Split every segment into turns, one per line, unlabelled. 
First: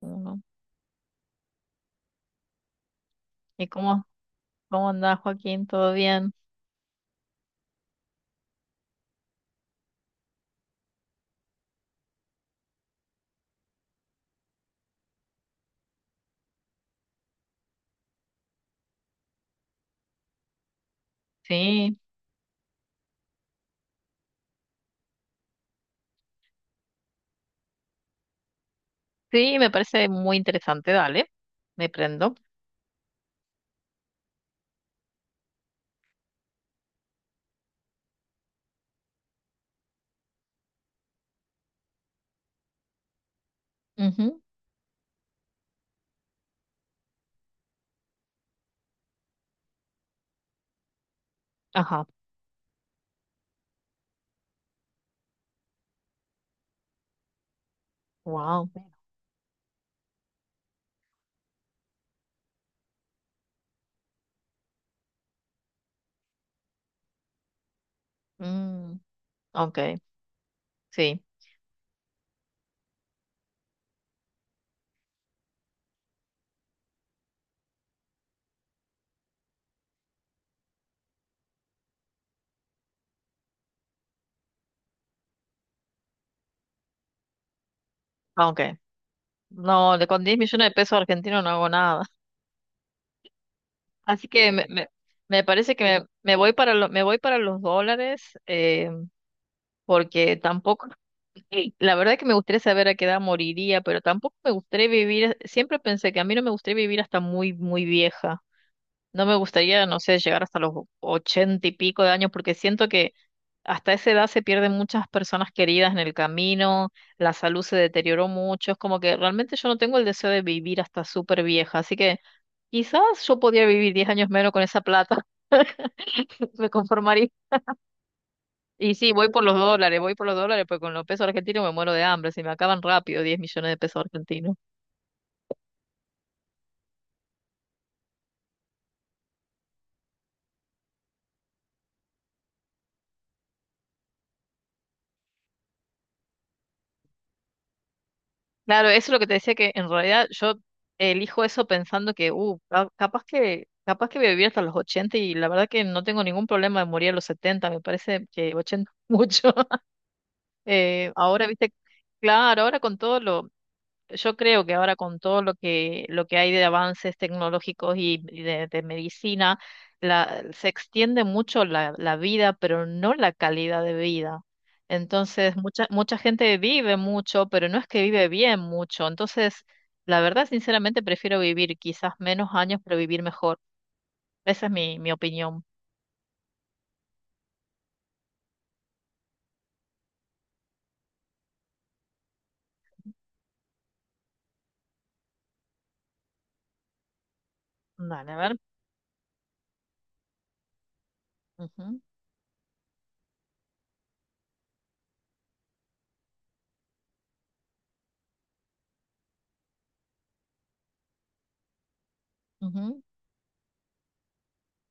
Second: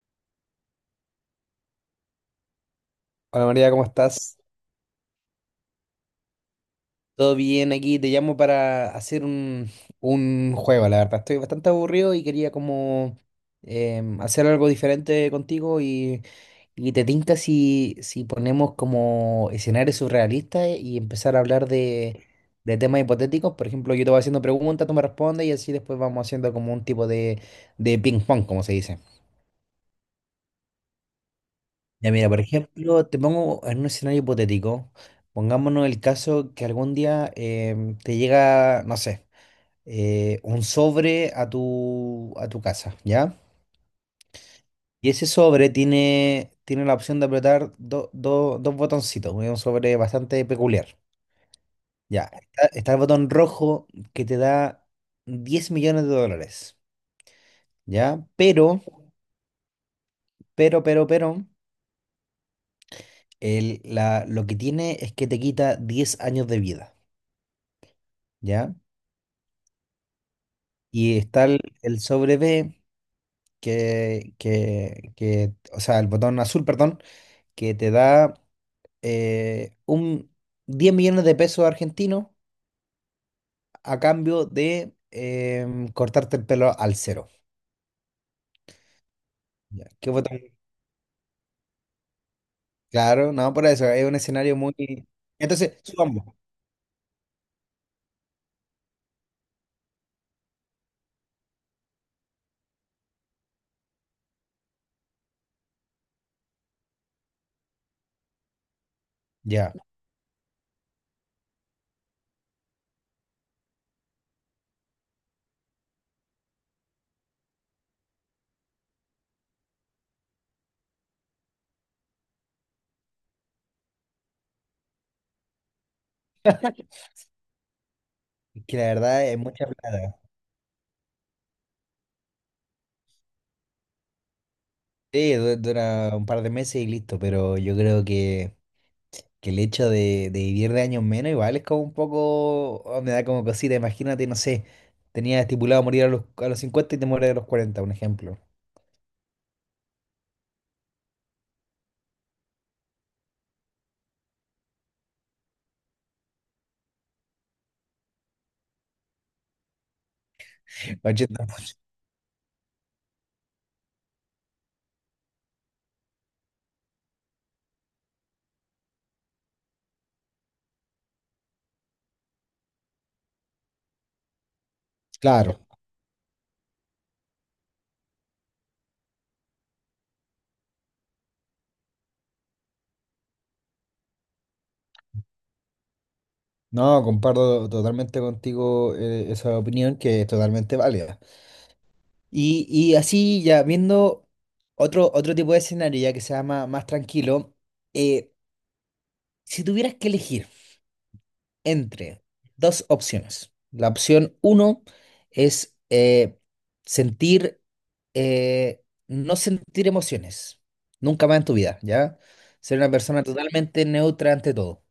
Ujú.
Hola
¿Y
María, ¿cómo
cómo,
estás?
cómo andás, Joaquín? ¿Todo bien?
¿Todo bien aquí? Te llamo para hacer un juego, la verdad. Estoy bastante aburrido y quería como hacer algo diferente contigo y te tinca si ponemos como escenarios surrealistas y empezar a hablar
Sí,
de temas hipotéticos. Por ejemplo, yo te voy haciendo preguntas, tú me respondes y así después vamos haciendo como un tipo de ping pong, como se dice.
sí, me parece muy interesante. Dale, me
Ya mira,
prendo.
por ejemplo, te pongo en un escenario hipotético. Pongámonos el caso que algún día te llega, no sé, un sobre a tu casa, ¿ya?
Ujú.
Y ese sobre tiene la opción de apretar dos botoncitos, es un sobre bastante peculiar.
Ajá,
Ya, está el botón rojo que te da 10 millones de dólares, ¿ya?
wow.
Pero lo que tiene es que te quita 10 años de vida, ¿ya?
Mm, ok,
Y
sí,
está el sobre B o sea, el botón azul, perdón, que te da un 10 millones de pesos argentinos a cambio de cortarte el pelo al cero.
ah, ok.
Ya,
No, de
¿qué
con diez
botón?
millones de pesos argentinos no hago nada.
Claro, no, por eso, es un
Así que
escenario
me, me,
muy...
me parece
Entonces,
que me,
subamos.
me voy para me voy para los dólares, porque tampoco, y la verdad que me gustaría saber a qué edad moriría, pero tampoco me gustaría vivir, siempre pensé que a mí no me gustaría vivir hasta muy, muy vieja. No me
Ya.
gustaría, no sé, llegar hasta los ochenta y pico de años, porque siento que hasta esa edad se pierden muchas personas queridas en el camino, la salud se deterioró mucho, es como que realmente yo no tengo el deseo de vivir hasta súper vieja, así que quizás yo podría vivir 10 años menos con esa plata, me
Es
conformaría.
Que la
Y sí, voy
verdad es
por los
mucha
dólares, voy
plata.
por los dólares, porque con los pesos argentinos me muero de hambre, se me acaban rápido 10 millones de pesos argentinos.
Sí, dura un par de meses y listo, pero yo creo que el hecho de vivir de años menos igual es como un poco, oh, me da como cosita, imagínate, no sé, tenía estipulado morir a los 50 y te mueres a los 40 un ejemplo.
Claro, eso es lo que te decía que en realidad yo elijo eso pensando que, capaz que voy a vivir hasta los 80 y la verdad que no tengo ningún problema de morir a los 70, me parece que 80 mucho. Ahora,
80.
viste, claro, ahora con todo lo, yo creo que ahora con todo lo que hay de avances tecnológicos y de medicina, se extiende mucho la vida, pero no la calidad de vida.
Claro,
Entonces, mucha, mucha gente vive mucho, pero no es que vive bien mucho. Entonces, la verdad, sinceramente, prefiero vivir quizás menos años, pero vivir mejor. Esa es mi opinión.
no, comparto totalmente contigo esa opinión que es totalmente válida. Y así ya viendo otro tipo de escenario ya que sea más tranquilo,
Dale,
eh,
a ver.
si tuvieras que elegir
Ujú,
entre dos opciones. La opción uno es sentir no sentir emociones, nunca más en tu vida, ¿ya? Ser una
ujú,
persona totalmente neutra ante todo.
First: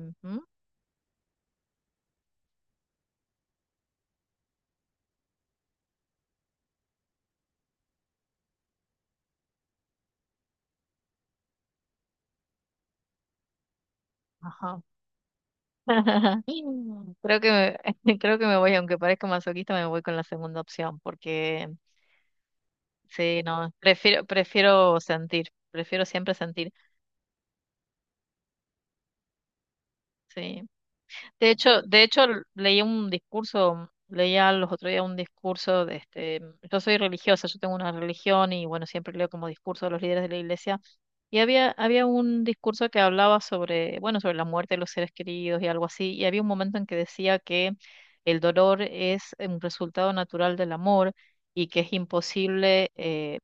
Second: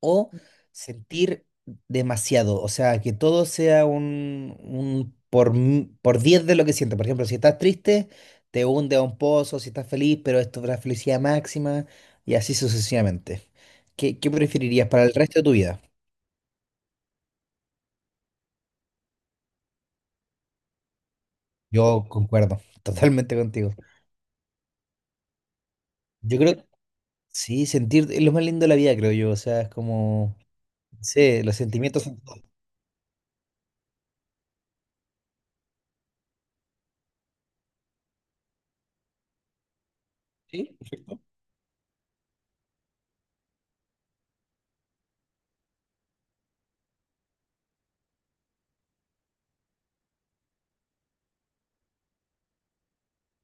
O sentir demasiado, o sea, que todo sea un por 10 de lo que sientes. Por ejemplo, si estás triste, te hunde a un pozo, si estás feliz, pero esto es la felicidad máxima y así sucesivamente. ¿Qué, qué
ajá.
preferirías para el resto de tu vida?
Creo que me, creo que me voy, aunque parezca masoquista, me voy con la segunda opción, porque
Yo concuerdo totalmente
sí, no,
contigo.
prefiero, prefiero sentir, prefiero siempre
Yo creo,
sentir,
sí, sentir es lo más lindo de la vida, creo yo, o sea, es como...
sí.
Sí, los
De
sentimientos son...
hecho, leí un discurso, leía los otros días un discurso de este, yo soy religiosa, yo tengo una religión y bueno, siempre leo como discurso de los líderes de la
¿Sí?
iglesia. Y había un discurso que hablaba sobre, bueno, sobre la muerte de los seres queridos y algo así, y había un momento en que decía que el dolor es un resultado natural del amor y que es imposible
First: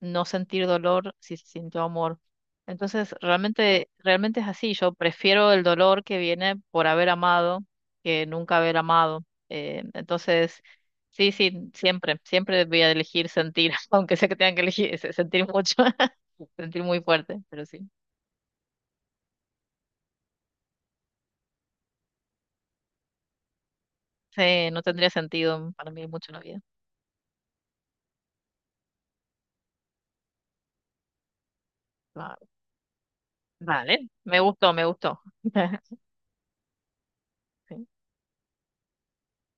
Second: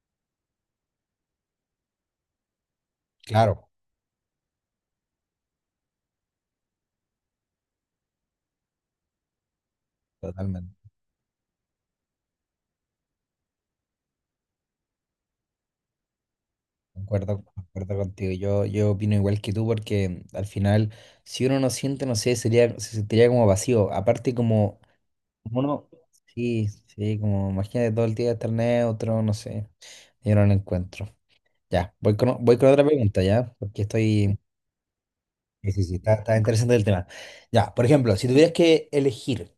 no sentir dolor si se sintió amor. Entonces,
Claro,
realmente es así. Yo prefiero el dolor que viene por haber amado que nunca haber amado. Entonces,
totalmente.
sí, sí, siempre, siempre voy a elegir sentir, aunque sé que tengan que elegir sentir mucho sentir muy fuerte,
Concuerdo,
pero sí.
concuerdo contigo. Yo opino igual que tú porque al final, si uno no siente, no sé, sería, se sentiría como vacío. Aparte
Sí,
como,
no tendría
como
sentido
uno,
para mí mucho en la vida.
sí, sí, como imagínate todo el día estar neutro, no sé. Yo no lo encuentro. Ya,
Va-
voy con otra pregunta, ¿ya? Porque
Vale,
estoy...
me gustó, me gustó.
Sí, sí, sí, está interesante el tema. Ya, por
Sí.
ejemplo, si tuvieras que elegir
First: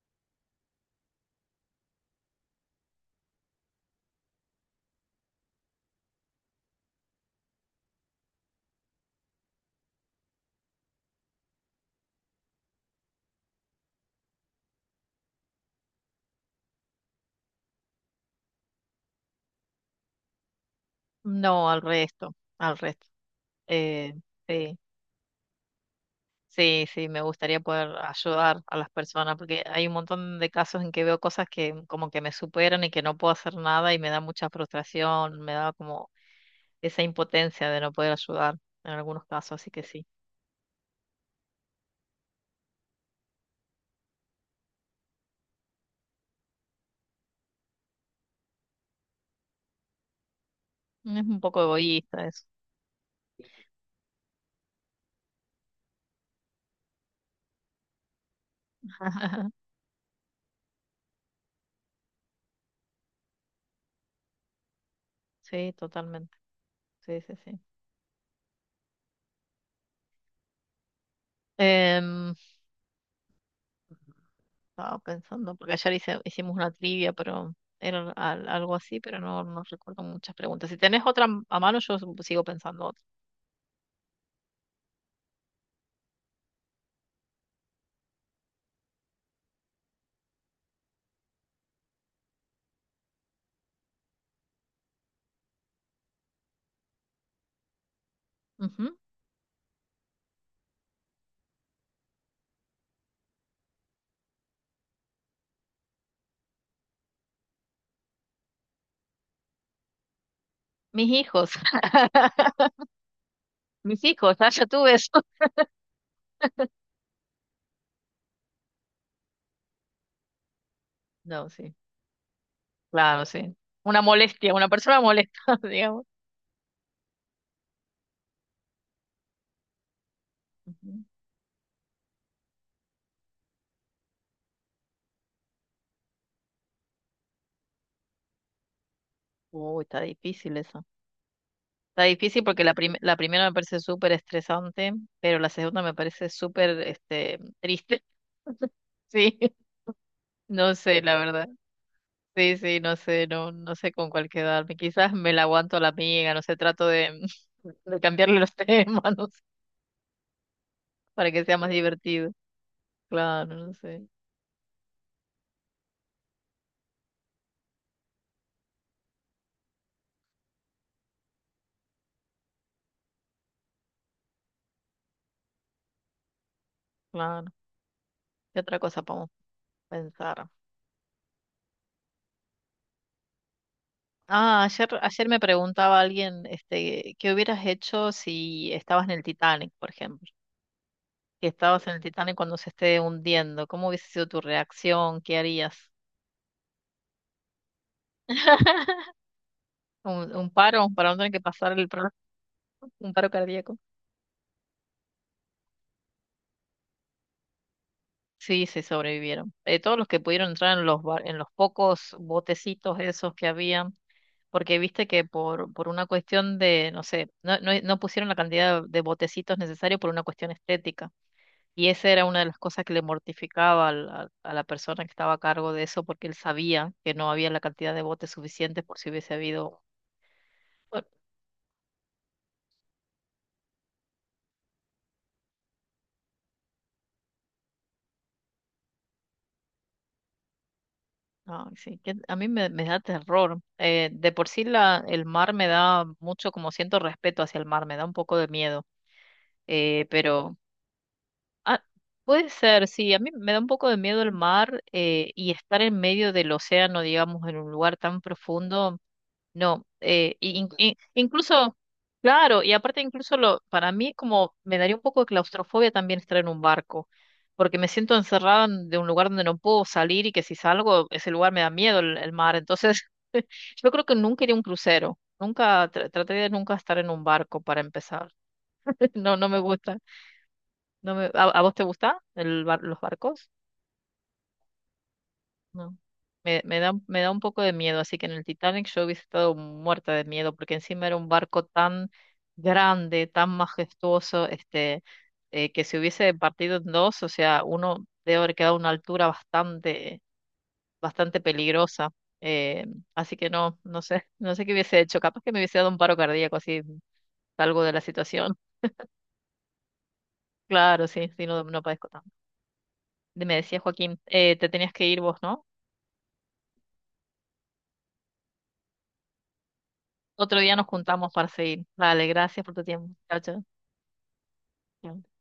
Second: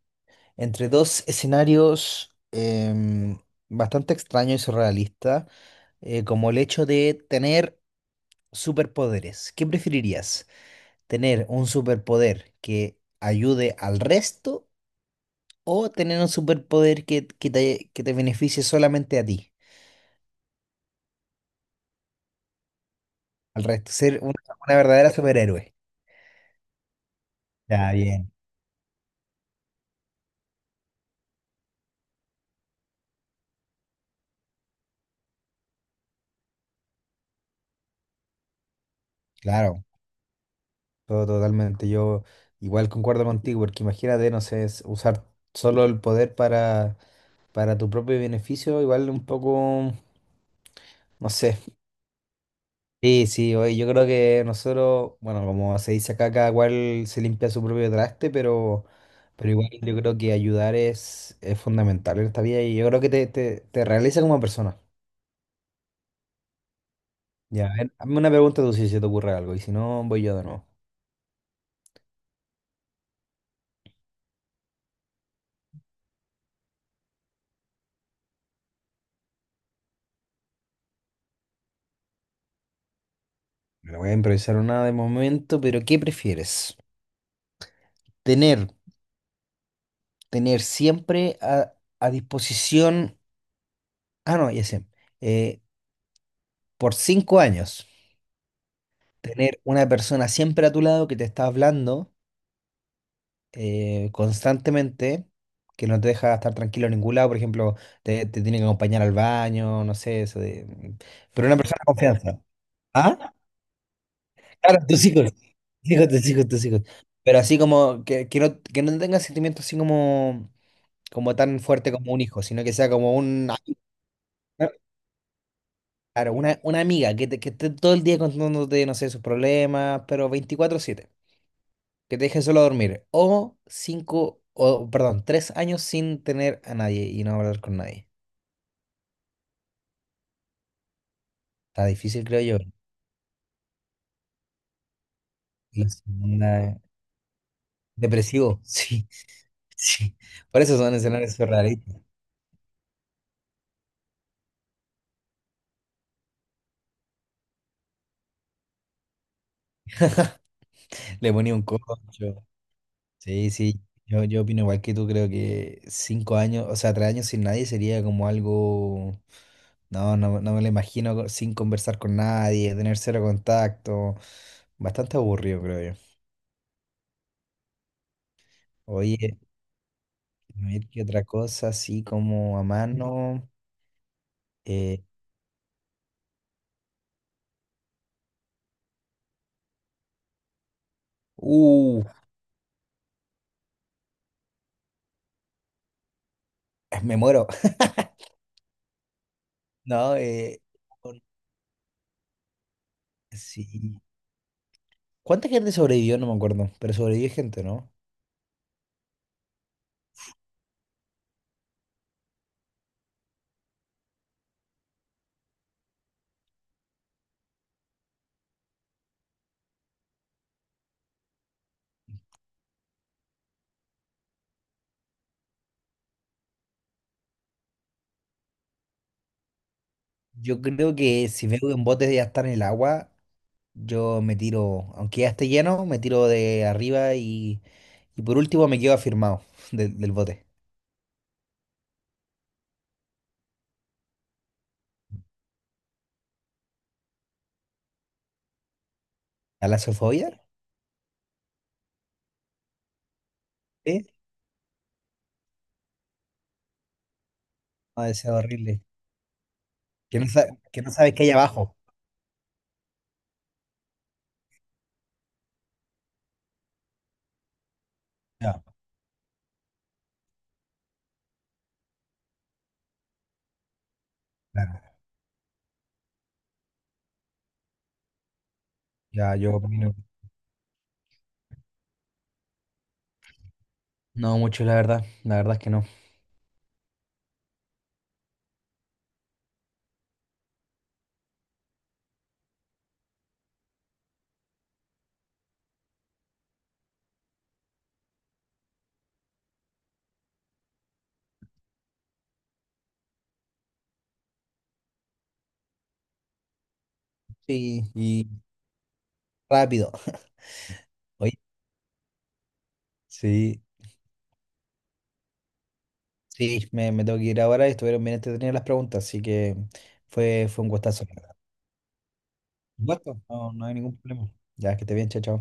entre dos escenarios bastante extraños y surrealistas, como el hecho de tener superpoderes. ¿Qué preferirías? ¿Tener un superpoder que ayude al resto o tener un superpoder que te beneficie solamente a ti,
No, al resto, al resto.
al resto?
Eh,
Ser una
sí,
verdadera superhéroe.
sí, sí, me gustaría
Ya,
poder
bien,
ayudar a las personas porque hay un montón de casos en que veo cosas que como que me superan y que no puedo hacer nada y me da mucha frustración, me da como esa impotencia de no poder ayudar en algunos casos, así que
claro,
sí.
todo totalmente. Yo igual concuerdo contigo, porque imagínate, no sé, es usar solo el poder para tu propio beneficio, igual un poco,
Es
no
un
sé.
poco egoísta eso.
Sí, sí, oye, yo creo que nosotros, bueno, como se dice acá, cada cual se limpia su propio traste, pero igual yo creo que ayudar es fundamental en esta vida y yo creo que te realiza como persona.
Sí, totalmente. Sí, sí, sí.
Ya, a ver, hazme una pregunta tú si se te ocurre algo y si no, voy yo de nuevo.
Em, estaba pensando, porque ayer hicimos una trivia, pero era algo así, pero no recuerdo muchas preguntas. Si tenés otra a mano, yo sigo pensando otra.
Me la voy a improvisar una de momento, pero ¿qué prefieres? Tener, Tener siempre a disposición, ah, no, ya sé, eh, por 5 años,
Ujú.
tener una persona siempre a tu lado que te está hablando constantemente que no te deja estar tranquilo en ningún lado, por ejemplo, te tiene que acompañar al baño, no sé, eso de...
Mis
Pero
hijos.
una persona de confianza. ¿Ah?
Mis hijos, ah, ya
Claro,
tuve
tus
eso.
hijos. Tus hijos, tus hijos, tus hijos. Pero así como que no tenga sentimientos así como, como
No,
tan
sí.
fuerte como un hijo, sino que sea como
Claro,
un...
sí. Una molestia, una persona molesta, digamos.
Claro, una amiga que esté todo el día contándote, no sé, sus problemas, pero veinticuatro
Ujú.
siete que te dejen solo a dormir. O perdón, 3 años sin tener a nadie y no hablar con nadie.
Uy, está difícil eso.
Está
Está
difícil, creo
difícil porque
yo.
la primera me parece súper estresante, pero la segunda
La
me parece súper
segunda,
este, triste.
depresivo, sí,
Sí,
sí. Por
no
eso son
sé, la
escenarios
verdad.
surrealistas.
Sí, sí, no sé, no sé con cuál quedarme. Quizás me la aguanto a la amiga, no sé, trato de, de cambiarle los temas, no sé, para
Le
que
ponía
sea
un
más divertido.
corcho. Sí,
Claro, no
sí.
sé,
Yo opino igual que tú, creo que cinco años, o sea, 3 años sin nadie sería como algo. No, no, no me lo imagino co- sin conversar con nadie, tener cero contacto. Bastante aburrido, creo yo.
claro. ¿Qué otra cosa podemos
Oye.
pensar?
A ver, ¿qué otra cosa así como a mano?
Ah, ayer,
Eh,
ayer me preguntaba alguien, este, ¿qué hubieras hecho si estabas en el Titanic, por ejemplo? Si estabas en el
uh,
Titanic cuando se esté hundiendo, ¿cómo hubiese sido tu reacción? ¿Qué harías?
Me muero. No,
¿Un paro para no
con-
tener que pasar el, un paro cardíaco?
sí. ¿Cuánta gente sobrevivió? No me acuerdo, pero sobrevivió gente, ¿no?
Sí, sí, sobrevivieron. Todos los que pudieron entrar en los pocos botecitos esos que había, porque viste que por una cuestión de, no sé, no pusieron la cantidad de botecitos necesarios por una cuestión estética. Y esa era una de las cosas que le mortificaba a la persona que estaba a cargo de eso, porque él sabía que no había la cantidad de botes suficientes por si hubiese habido...
Yo creo
Bueno,
que si veo que un bote ya está en el agua, yo me tiro, aunque ya esté lleno, me tiro de arriba y por último me quedo afirmado del bote.
no, sí, que a mí me da terror. De por sí el mar me da mucho, como siento respeto hacia el mar, me da un poco de miedo
¿Talasofobia?
pero ah, puede ser, sí, a mí me da un poco de
Sí.
miedo el mar y estar en medio del océano, digamos, en un lugar
No,
tan
es horrible.
profundo, no, y
Que no sabes qué hay
incluso,
abajo.
claro, y aparte incluso lo, para mí como me daría un poco de claustrofobia también estar en un barco, porque me siento
Ya,
encerrada en- de un lugar donde no puedo salir y que si salgo, ese lugar me da miedo el mar, entonces yo creo que nunca iría a un
claro.
crucero. Nunca, traté de nunca estar en un barco para empezar.
Ya,
No, no
yo
me
opino.
gusta. No me, ¿A vos te gusta los barcos?
No mucho, la verdad. La verdad es que no.
No. Me, me da un poco de miedo, así que en el Titanic yo hubiese estado muerta de miedo, porque encima era un barco tan grande, tan majestuoso, este, que si hubiese partido en dos, o sea, uno debe haber quedado a una altura bastante, bastante peligrosa. eh, así que no, no sé, no sé qué hubiese hecho. Capaz que me hubiese dado un paro cardíaco, así salgo
Sí,
de la
y
situación.
rápido.
Claro, sí,
Oye,
sí, no, no padezco tanto. Me
sí,
decía Joaquín, te tenías que ir vos, ¿no?
sí, me tengo que ir ahora y estuvieron bien entretenidas las preguntas, así que
Otro
fue un
día nos
gustazo. La
juntamos
verdad.
para seguir. Dale, gracias por tu
Un
tiempo.
gusto,
Chao,
no,
chao.
no hay ningún problema. Ya, que esté bien, chao,
Chao.
chao.